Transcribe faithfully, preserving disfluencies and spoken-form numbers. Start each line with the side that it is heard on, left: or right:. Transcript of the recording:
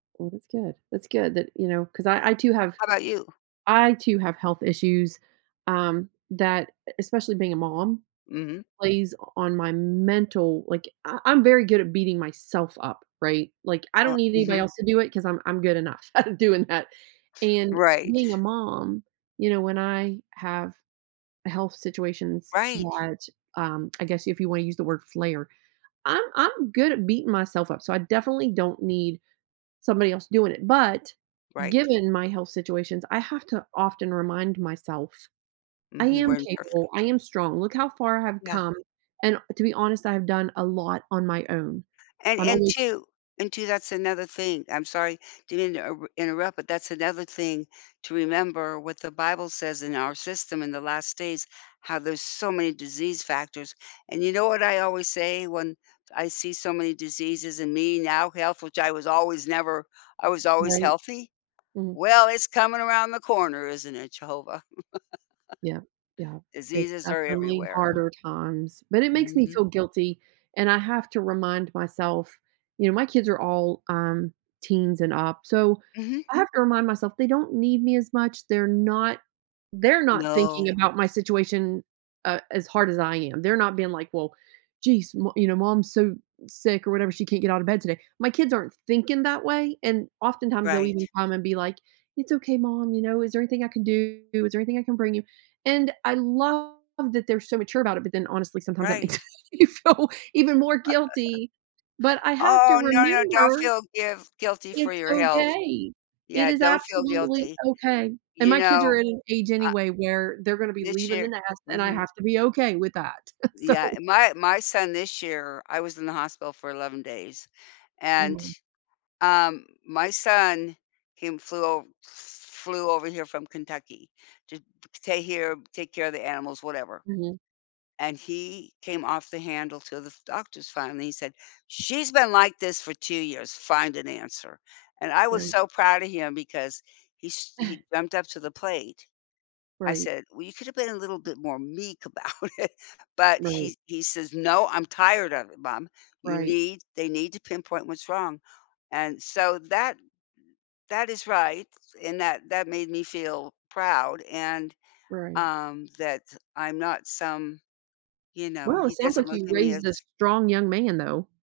right: Well, that's good, that's good that, you know 'cause I I, too, have
left: How 'bout you?
right: I, too, have health issues, um, that, e especially being a mom,
left: Mhm.
right: plays on my mental, like I I'm very good at beating myself up, right? Like, I don't
left: Uh
right: need anybody
left: mhm.
right: else to do it 'cause I'm I'm good enough at doing that, and
left: Right.
right: being a mom, you know, when I have health situations
left: Right.
right: that, um, I guess, if you wanna use the word flare I'm I'm good at beating myself up, so I definitely don't need somebody else doing it, but
left: Right.
right: given my health situations, I have to often remind myself, "I
left: Mhm,
right: am
left: we're
right: capable, I
left: imperfect.
right: am strong, look how far I have
left: Yeah.
right: come," and to be honest, I have done a lot on my own.
left: And
right: I'm
left: and,
right: almost
left: too and, too, that's another thing, I'm sorry to inter interrupt, but that's another thing to remember what the Bible says, in our system in the last days, "How there's so many disease factors," and you know what I always say when I see so many diseases in me, now health, which I was always never I was always
right: Right.
left: healthy?
right: Mm.
left: "Well, it's coming around the corner isn't it Jehovah?"
right: Yep yep, it's
left: Diseases are
right: definitely
left: everywhere.
right: harder times, but it makes me
left: Mhm.
right: feel guilty and I have to remind myself you know, my kids are all, um, teens and up, so,
left: Mhm.
right: I have to remind myself they don't need me as much, they're not they're not
left: No.
right: thinking about my situation, uh, as hard as I am, they're not being like, "Well, geez, mo you know, mom's so sick or whatever, she can't get out of bed today," my kids aren't thinking that way, and oftentimes, they'll even
left: Right.
right: come and be like, "It's okay, mom, you know? Is there anything I can do? Is there anything I can bring you?" And I love that they're so mature about it, but then, honestly, sometimes that makes
left: Right.
right: me feel even more guilty, but I have to
left: Oh, no no, don't
right: remember
left: feel giv guilty for
right: it's
left: your health.
right: okay, it
left: Yeah,
right: is
left: don't feel
right: absolutely
left: guilty.
right: okay, and
left: You
right: my kids
left: know,
right: are at an age
left: uh,
right: anyway where they're gonna be
left: this
right: leaving the
left: year
right: nest, and I
left: mhm.
right: have to be okay with that. So
left: Yeah, my my son this year I was in the hospital for eleven days and,
right: Mhm.
left: um, my son, he flew o flew over here from Kentucky to to stay here, take care of the animals, whatever.
right: Mhm.
left: And he came off the handle to the doctors, finally, he said, "She's been like this for two years, find an answer," and I was
right: Right.
left: so proud of him because he s he jumped up to the plate. I
right: Right.
left: said, "Well, you could have been a little bit more meek about it," but
right: Right.
left: he he says, "No, I'm tired of it mom you
right: Right.
left: need they need to pinpoint what's wrong." And, so, that that is right and that that made me feel proud and,
right: Right.
left: um, that I'm not some you know,
right: Well, it
left: he
right: sounds
left: doesn't
right: like
left: look
right: you
left: at me
right: raised this
left: as
right: strong young man, though.